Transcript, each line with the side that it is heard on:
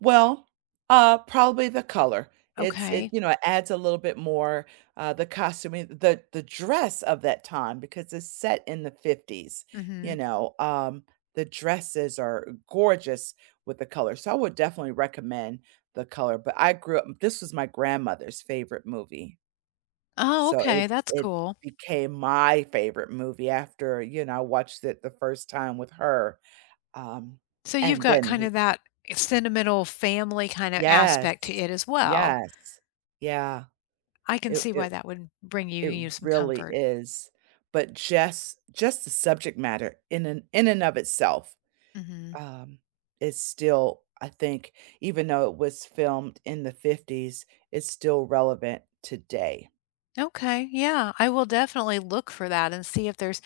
right: Well, uh, probably the color. It's It
left: Okay.
right: You know, it adds a little bit more uh, the costuming the the dress of that time because it's set in the ‘50s, you
left: Mhm.
right: know? Um, the dresses are gorgeous with the color. So, I would definitely recommend the color, but I grew up This was my grandmother's favorite movie.
left: Oh,
right: So,
left: okay,
right: it
left: that's
right: it
left: cool.
right: became my favorite movie after, you know, I watched it the first time with her. Um,
left: So you've
right: and
left: got
right: then, w
left: kinda that sentimental family kinda
right: Yes,
left: aspect to it as well.
right: yes, yeah.
left: I can
right: It
left: see why
right: it
left: that would bring you
right: It
left: you some
right: really
left: comfort.
right: is. But just just the subject matter in and in and of itself
left: Mhm.
right: um, is still I think, even though it was filmed in the ‘50s, it's still relevant today.
left: Okay, yeah, I will definitely look for that and see if there's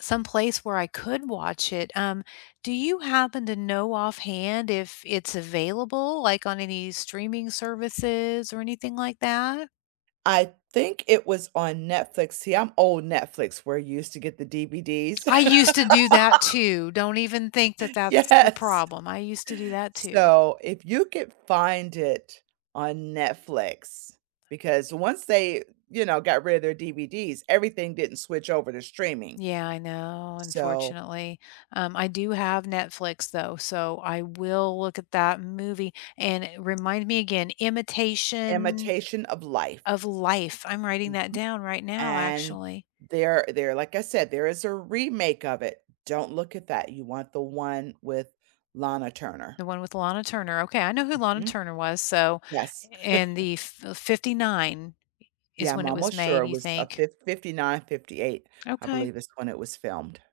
left: some place where I could watch it. Um, do you happen to know offhand if it's available, like, on any streaming services or anything like that?
right: I think it was on Netflix. See, I'm old Netflix where you used to get the DVDs.
left: I used to do that too! Don't even think that that's the
right: Yes.
left: problem. I used to do that too.
right: So, if you could find it on Netflix because once they, you know, got rid of their DVDs, everything didn't switch over to streaming.
left: Yeah, I know,
right: So
left: unfortunately. Um, I do have Netflix, though, so I will look at that movie. And remind me again, Imitation
right: Imitation of Life.
left: of Life. I'm writing that
right: Mhm.
left: down right now,
right: And
left: actually.
right: there there like I said, there is a remake of it. Don't look at that. You want the one with Lana Turner.
left: The one with Lana Turner. Okay, I know who Lana
right: Mhm.
left: Turner was, so,
right: Yes.
left: a and the fi '59 i
right: Yeah,
left: is
right: I'm
left: when it was
right: almost sure.
left: made,
right: It
left: you
right: was a
left: think?
right: fif '59, '58, I
left: Okay.
right: believe, is when it was filmed.